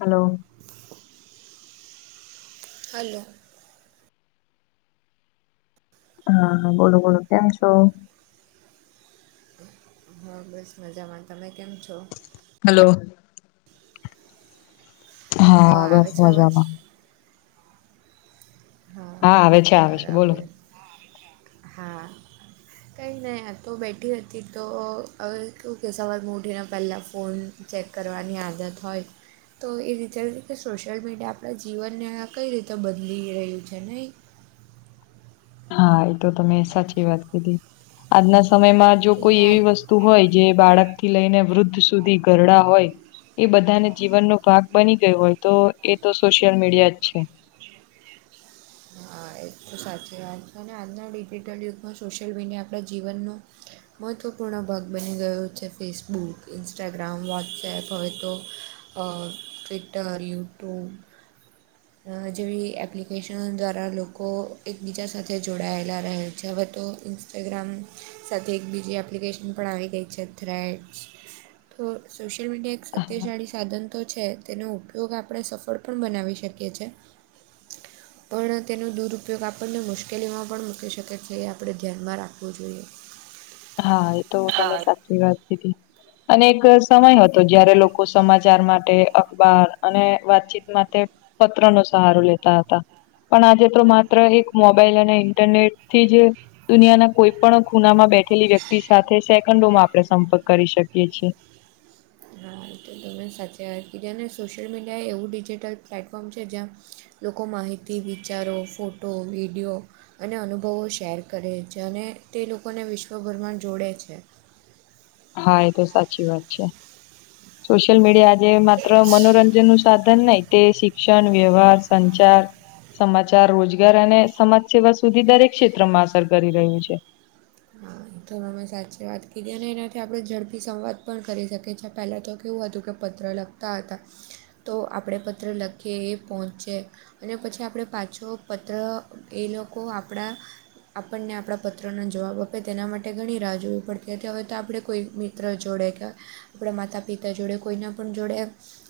Hello હાલો હા બોલો બોલો કેમ છો હા બસ મજામાં તમે કેમ છો હલો હા બસ આવે છે અવાજ મજામાં હા આવે છે આવે છે બરાબર બોલો હા કંઈ નહીં આ તો બેઠી હતી તો હવે કે સવાર ઉઠીને પહેલાં ફોન ચેક કરવાની આદત હોય તો એ રીતે કે સોશિયલ મીડિયા આપણા જીવનને કઈ રીતે બદલી રહ્યું છે નહી. હા એ તો તમે સાચી વાત કીધી આજના સમયમાં જો કે કોઈ આ એવી વસ્તુ હોય જે બાળક થી લઈને વૃદ્ધ સુધી ઘરડા હોય એ બધાને જીવનનો ભાગ બનીગઈ હોય તો એ તો સોશિયલ મીડિયા જ છે. હા એ તો સાચી વાત છે અને આજના ડિજિટલ યુગમાં સોશિયલ મીડિયા આપણા જીવનનું મહત્ત્વપૂર્ણ ભાગ બની ગયો છે ફેસબુક ઇન્સ્ટાગ્રામ વોટ્સએપ હવે તો ટ્વિટર યુટ્યુબ જેવી એપ્લિકેશનો દ્વારા લોકો એકબીજા સાથે જોડાયેલા રહે છે હવે તો ઇન્સ્ટાગ્રામ સાથે એક બીજી એપ્લિકેશન પણ આવી ગઈ છે થ્રેટસ તો સોશ્યલ મીડિયા સત્યશાળી સાધન તો છે તેનો ઉપયોગ આપણે સફળ પણ બનાવી શકીએ છે. [inaudible] [unintelligible] પણ તેનો દુરઉપયોગ આપણને મુશ્કેલીમાં પણ મૂકી શકે છે એ આપણે ધ્યાનમાં રાખવું જોઈએ. હા એ તો હા તમે સાચી વાત કીધી અને એક સમય હતો જયારે લોકો સમાચાર માટે અખબાર અને વાતચીત માટે પત્ર નો સહારો લેતા હતા પણ આજે તો માત્ર એક મોબાઈલ અને ઇન્ટરનેટથી જ દુનિયાના કોઈ પણ ખુનામાં બેઠેલી વ્યક્તિ સાથે સેકન્ડોમાં આપણે સંપર્ક કરી શકીએ છીએ હા એ તો તમે સાચી વાત કીધ અને સોશિયલ મીડિયા એવું ડિજિટલ પ્લેટફોર્મ છે જ્યાં લોકો માહિતી, વિચારો, ફોટો, વિડિયો અને અનુભવો શેર કરે છે અને તે લોકોને વિશ્વભરમાં જોડે છે. હા એ તો સાચી વાત છે. સોશિયલ મીડિયા આજે માત્ર મનોરંજન નું સાધન નહી તે શિક્ષણ, વ્યવહાર, સંચાર સમાચાર, રોજગાર અને સમાજ સેવા સુધી દરેક ક્ષેત્રમાં અસર કરી રહ્યું છે. હા તો તમે સાચી વાત કીધી અને એનાથી આપડે ઝડપી સંવાદ પણ કરી શકીએ. પેલા તો કેવું હતું કે પત્ર લખતા હતા, તો આપણે પત્ર લખીએ એ પહોંચે અને પછી આપડે પાછો પત્ર એલોકો આપણા આપણને આપણા પત્રના જવાબ આપે તેના માટે ઘણી રાહ જોવી પડતી હતી. હવે તો આપણે કોઈ મિત્ર જોડે કે આપણા માતા પિતા જોડે, કોઈના પણ જોડે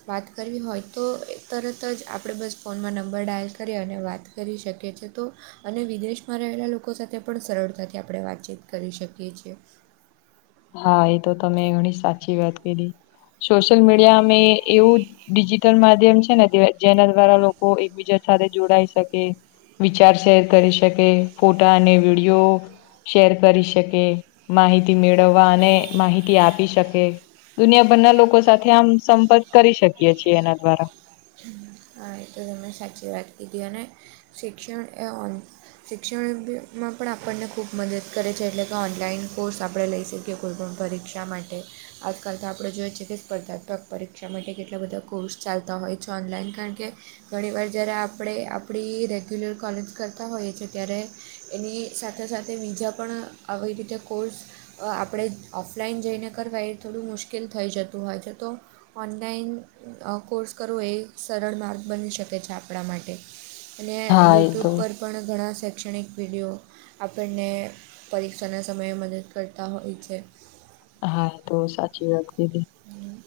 વાત કરવી હોય તો તરત જ આપણે બસ ફોનમાં નંબર ડાયલ કરી અને વાત કરી શકીએ છે તો અને વિદેશમાં રહેલા લોકો સાથે પણ સરળતાથી આપણે વાતચીત કરી શકીએ છીએ. હા એ તો તમે ઘણી સાચી વાત કીધી. સોશિયલ મીડિયા ને એવું ડિજિટલ માધ્યમ છે ને જેના દ્વારા લોકો એકબીજા સાથે જોડાઈ શકે, વિચાર શેર કરી શકે ફોટા અને વિડીયો શેર કરી શકે, માહિતી મેળ મેળવવા અને માહિતી આપી શકે દુનિયાભરના લોકો સાથે આમ સંપર્ક કરી શકીએ છીએ એના દ્વારા. હમ્મ. હા એ તો તમે સાચી વાત કીધી અને શિક્ષણ એન શિક્ષણમાં પણ આપણને ખૂબ મદદ કરે છે એટલે કે ઓનલાઈન કોર્સ આપણે લઈ શક કીએ કોઈપણ પરીક્ષા માટે. આજકાલ તો આપણે જોઈએજ છેએ કે સ્પર્ધાત્મક પરીક્ષા માટે કેટલા બધા કોર્સ ચાલતા હોય છે ઓનલાઈન કારણ કે ઘણીવાર જ્યારે આપણે આપણી રેગ્યુલર કોલેજ કરતા હોઈએ છીએ ત્યારે એની સાથે સાથે બીજા પણ આવી રીતે કોર્સ અ આપણે ઓફલાઈન જઈને કરવા એ થોડું મુશ્કેલ થઈ જતું હોય છે તો ઓનલાઈન અ કોર્સ કરવો એ સરળ માર્ગ બની શકે છે આપણા માટે અને હા એ તો. યુટ્યુબ પર પણ ઘણા શૈક્ષણિક વિડીયો આપણને પરીક્ષાના સમયે મદદ કરતા હોય છે. હા તો સાચી વાત કીધી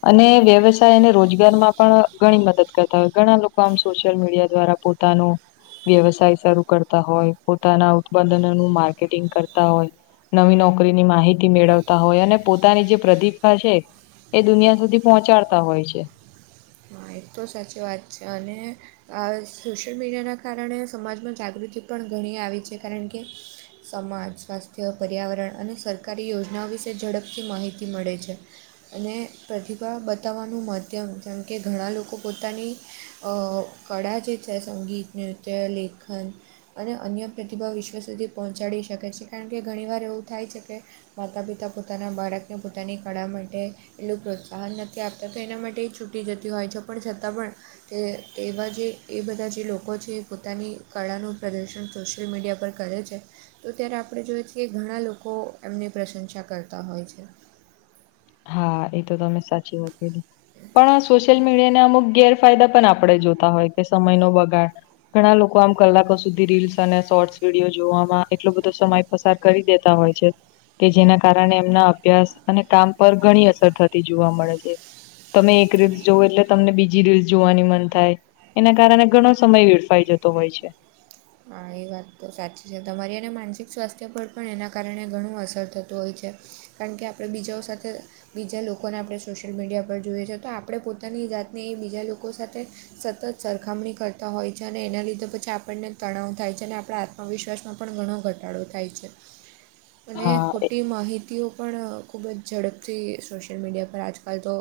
અને વ્યવસ તા એને રોજગાર માં પણ ઘણી મદદ કરતા હોય ઘણા લોકો આમ સોશિયલ મીડિયા દ્વારા પોતાનું વ્યવસાય શરૂ કરતા હોય, પોતાના ઉત્પાદનનુ માર્કેટિંગ કરતા હોય નવી નોકરીની માહિતી મેળવતા હોય અને પોતાની જે પ્રતિભા છે એ દુનિયા સુધી પહોંચાડતા હોય છે. એક તો સાચી વાત છે અને આ સોશિયલ મીડિયાના કારણે સમાજમાં જાગૃતિ પણ ઘણી આવી છે. કારણ કે સમાજ, સ્વાસ્થ્ય, પર્યાવરણ અને સરકારી યોજનાઓ વિશે ઝડપથી માહિતી મળે છે. અને પ્રતિભા બતાવવાનું માધ્યમ જેમ કે ઘણા લોકો લોકો પોતાની અ કળા જે છે સંગીત, નૃત્ય, લેખન અને અન્ય પ્રતિભા વિશ્વ સુધી પહોંચાડી શકે છે. કારણ કે ઘણીવાર એવું થાય છે કે માતા પિતા પોતાના બાળકને પોતાની કળા માટે એટલું પ્રોત્સાહન નથી આપતા તો એના માટે છૂટી જતી હોય છે પણ છતાં પણ તે એવા જે એ બધા જે લોકો છે એ પોતાની કળાનું પ્રદર્શન સોશિયલ મીડિયા પર કરે છે તો ત્યારે આપણે જોઈએ છીએ ઘણા લોકો એમની પ્રશંસા કરતા હોય છે. હા એ તો તમે સાચી વાત કીધી. પણ આ સોશિયલ મીડિયાને અમુક ગેર ફાયદા પણ આપણે જોતા હોય કે સમયનો બગાડ. ઘણા લોકો આમ કલાકો સુધી રીલ્સ અને શોર્ટસ વિડીયો જોવામાં એટલો બધો સમય પસાર કરી દેતા હોય છે કે જેના કારણે એમના અભ્યાસ અને કામ પર ઘણી અસર થતી જોવા મળે છે તમે એક રીલ્સ જોવ એટલે તમને બીજી રીલ જોવાની મન થાય એના કારણે ઘણો સમય વેરફાઈ જતો હોય છે. હા એ વાત તો સાચી છે તમારી અને માનસિક સ્વાસ્થ્ય પર પણ એના કારણે ઘણું અસર થતું હોય છે. કારણ કે આપણે બીજાઓ સાથે બીજા લોકોને આપણે સોશિયલ મીડિયા પર જોઈએ છ છે તો આપણે પોતાની જાતને એ બીજા લોકો સાથે સતત સરખામણી કરતા હોય છે અને એના લીધે પછી આપણને તણાવ થાય છે અને આપણા આત્મવિશ્વાસમાં પણ ઘણો ઘટાડો થાય છે. અને હા ખોટી માહિતીઓ પણ ખૂબ જ ઝડપથી સોશિયલ મીડિયા પર આજકાલ તો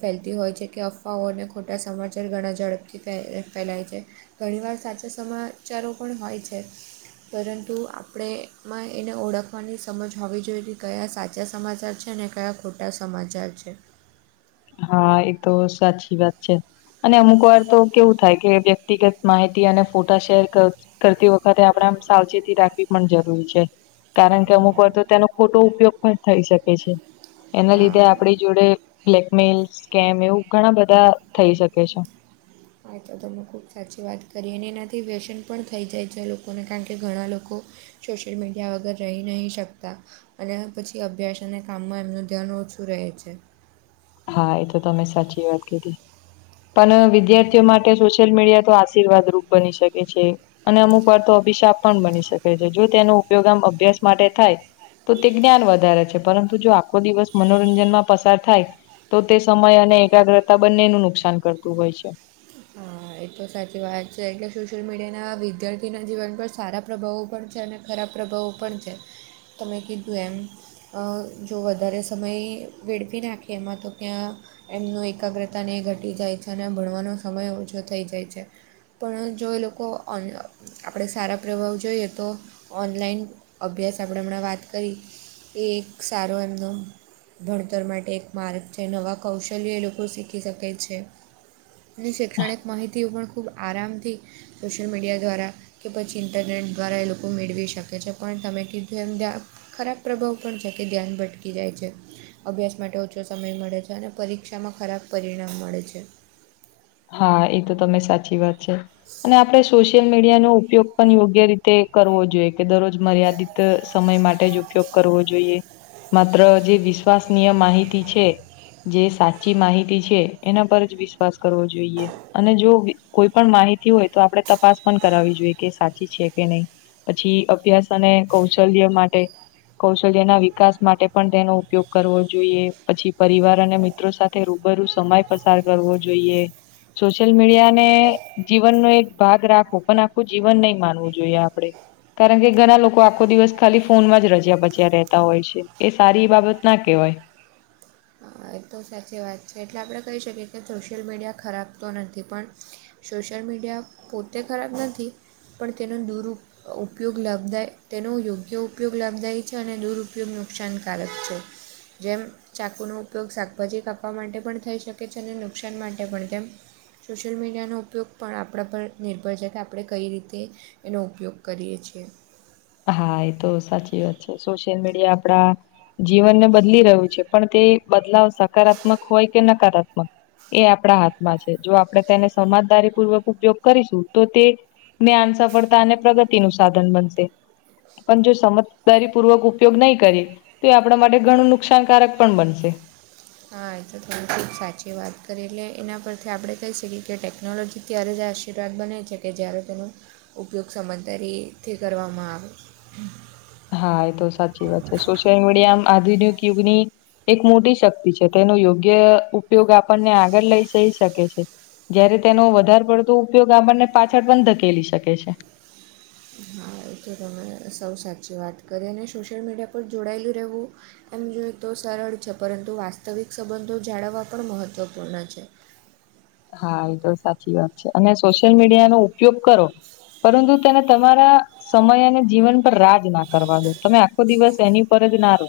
ફેલતી હોય છે કે અફવાઓને ખોટા સમાચાર ઘણા ઝડપથી ફેલાય છે. ઘણી વાર સાચા સમાચારો પણ હોય છે. પરંતુ આપણેમાં એને ઓળખવાની સમજ હોવી જોઈએલી કયા સાચા સમાચાર છે ને કયા ખોટા સમાચાર છે. હા એ તો સાચી વાત છે. અને અમુક વાર તો કેવું થાય કે વ્યક્તિગત માહિતી અને ફોટા શેર કર કરતી વખતે આપડે સાવચેતી રાખવી પણ જરૂરી છે. કારણ કે અમુક વાર તો તેનો ખોટો ઉપયોગ પણ થઈ શકે છે એના લીધે હા આપણી જોડે મેલ સ્કેમ એવું ઘણા બધા થઈ શકે છે. હા તો તમે ખુબ સાચી વાત કરી અને એનાથી વ્યસન પણ થઈ જાય છે લોકોને કારણ કે ઘણા લોકો સોશિયલ મીડિયા વગર રહી નહીં શકતા. અને પછી અભ્યાસ અને કામમાં એમનું ધ્યાન ઓછું રહે છે. હા એ તો તમે સાચી વાત કીધી. પણ વિદ્યાર્થીઓ માટે સોશિયલ મીડિયા તો આશીર્વાદ રૂપ બની શકે છે. અને અમુક વાર તો અભિશાપ પણ બની શકે છે જો તેનો ઉપયોગ આમ અભ્યાસ માટે થાય તો તે જ્ઞાન વધારે છે પરંતુ જો આખો દિવસ મનોરંજનમાં પસાર થાય તો તે સમય અને એકાગ્રતા બંને નું નુકસાન કરતું હોય છે. હા એ તો સાચી વાત છે કારણ કે સોશિયલ મીડિયાના વિદ્યાર્થીના જીવન પર સારા પ્રભાવો પણ છે અને ખરાબ પ્રભાવો પણ છે તમે કીધું એમ. જો વધારે સમય વેળવી નાખીએ એમાં તો ત્યાં એમનું એકાગ્રતા ન ઘટી જાય છે અને ભણવાનો સમય ઓછો થઈ જાય છે. પણ જો એ લોકો ઓન આપણે સારા પ્રવાહ જોઈએ તો ઓનલાઈન અભ્યાસ આપણે હમણાં વાત કરી એ એક સારો એમનો ભણતર માટે એક માર્ગ છે નવા કૌશલ્ય એ લોકો શીખી શકે છે. અને શૈક્ષણિક માહિતીઓ પણ ખૂબ આરામથી સોશિયલ મીડિયા દ્વારા કે પછી ઇન્ટરનેટ દ્વારા એ લોકો મેળવી શકે છે પણ તમે કીધું એમ ત્યા ખરાબ પ્રભાવ પણ છે કે ધ્યાન ભટકી જાય છે. અભ્યાસ માટે ઓછો સમય મળે છે અને પરીક્ષામાં ખરાબ પરિણામ મળે છે. હા એ તો તમે સાચી વાત છે. અને આપણે સોશિયલ મીડિયાનો ઉપયોગ પણ યોગ્ય રીતે કરવો જોઈએ કે દરરોજ મર્યાદિત ત સમય માટે જ ઉપયોગ કરવો જોઈએ. માત્ર જે વિશ્વાસનીય માહિતી છે. જે સાચી માહિતી છે એના પર જ વિશ્વાસ કરવો જોઈએ. અને જો કોઈ પણ માહિતી હોય તો આપણે તપાસ પણ કરાવવી જોઈએ કે સાચી છે કે નહીં. પછી અભ્યાસ અને કૌશલ્ય માટે કૌશલ્યના વિકાસ માટે પણ તેનો ઉપયોગ કરવો જોઈએ પછી પરિવાર અને મિત્રો સાથે રૂબરૂ સમય પસાર કરવો જોઈએ. સોશિયલ મીડિયા ને જીવનનો એક ભાગ રાખવો પણ આખું જીવન નહીં માનવું જોઈએ આપડે. કારણ કે ઘણા લોકો આખો દિવસ ખાલી ફોનમાં જ રજ્યા બજ્યા રહેતા હોય છે એ સારી એ બાબત ના કહેવાય. હા એ તો સાચી વાત છે, એટલે આપણે કહી શકીએ કે સોશિયલ મીડિયા ખરાબ તો નથી, પણ સોશિયલ મીડિયા પોતે ખરાબ નથી, પણ તેનો દુરુઉ ઉપયોગ લાભદાય, તેનો યોગ્ય ઉપયોગ લાભદાયી છે, અને દુરુપયોગ નુકસાનકારક છે. જેમ ચાકુનું ઉપયોગ શાકભાજી કાપવા માટે પણ થઈ શકે છે, અને નુકસાન માટે પણ, તેમ સોશિયલ મીડિયાનો ઉપયોગ પણ આપણા પર નિર્ભર છે, કે આપણે કઈ રીતે એનો ઉપયોગ કરીએ છીએ. હા એ તો સાચી વાત છે, સોશિયલ મીડિયા આપણા જીવનને બદલી રહ્યું છે, પણ તે બદલાવ સકારાત્મક હોય કે નકારાત્મક. એ આપણા હાથમાં છે, જો આપણે તેને સમાજદારી પૂર્વક ઉપયોગ કરીશું તો તે જ્ઞાન, સફળતા અને પ્રગતિ નું સાધન બનશે. પણ જો સમજદારી પૂર્વક ઉપયોગ નઈ કરી, તો એ આપણા માટે ઘણું નુકસાનકારક પણ બનશે. હા એ તો થોડી સાચી વાત કરી, એટલે એના પરથી આપણે કહી શકીએ કે ટેકનોલોજી ત્યારે જ આશીર્વાદ બને છે, કે જ્યારે તેનો ઉપયોગ સમદારીથી કરવામાં આવે. હા એ તો સાચી વાત છે, સોશિયલ મીડિયા આધુનિક યુગની એક મોટી શક્તિ છે, તે એનો યોગ્ય ઉપયોગ આપનને આગળ લઈ જઈ શકે છે. જયારે તેનો વધારે પડતો ઉપયોગ આપણને પાછળ પણ ધકેલી શકે છે. હા તો તમે સૌ સાચી વાત કરી, અને સોશિયલ મીડિયા પર જોડાયેલું રહેવું એમ જોઈએ તો સરળ છે, પરંતુ વાસ્તવિક સંબંધો જાળવવા પણ મહત્વપૂર્ણ છે. હા! એ તો સાચી વાત છે, અને સોશિયલ મીડિયાનો ઉપયોગ કરો, પરંતુ તેને તમારા સમય અને જીવન પર રાજ ના કરવા દો, તમે આખો દિવસ એની પર જ ના રહો.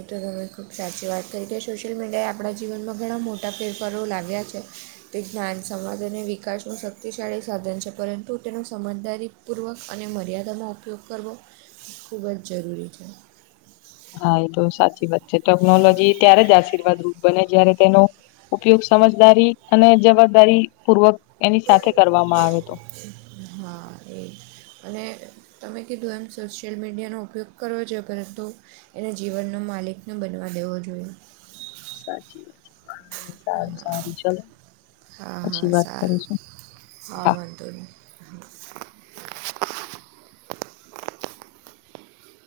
એ તો તમે ખૂબ સાચી વાત કરી, કે સોશિયલ મીડિયાએ આપણા જીવનમાં ઘણા મોટા ફેરફારો લાવ્યા છે. તે જ્ઞાન, સમાજ અને વિકાસનું શક્તિશાળી સાધન છે, પરંતુ તેનો સમજદારી પૂર્વક અને મર્યાદામાં ઉપયોગ કરવો, ખૂબ જ જરૂરી છે. હા, એ તો સાચી વાત છે, ટેકનોલોજી ત્યારેજ આશીર્વાદ રૂપ બને, જ્યારે તેનો ઉપયોગ સમજદારી અને જવાબદારી પૂર્વક એની સાથે કરવામાં આવે તો. હા એ અને તમે કીધું એમ, સોશિયલ મીડિયાનો ઉપયોગ કરવો જોઈએ, પરંતુ એને જીવનનો માલિક ન બનવા દેવો જોઈએ. સાચી વાત છે, વાંધો નહી સારું હા, સારું ચલો હા, પછી વાત સારું, કરીશું હા વાંધો નઈ. હહા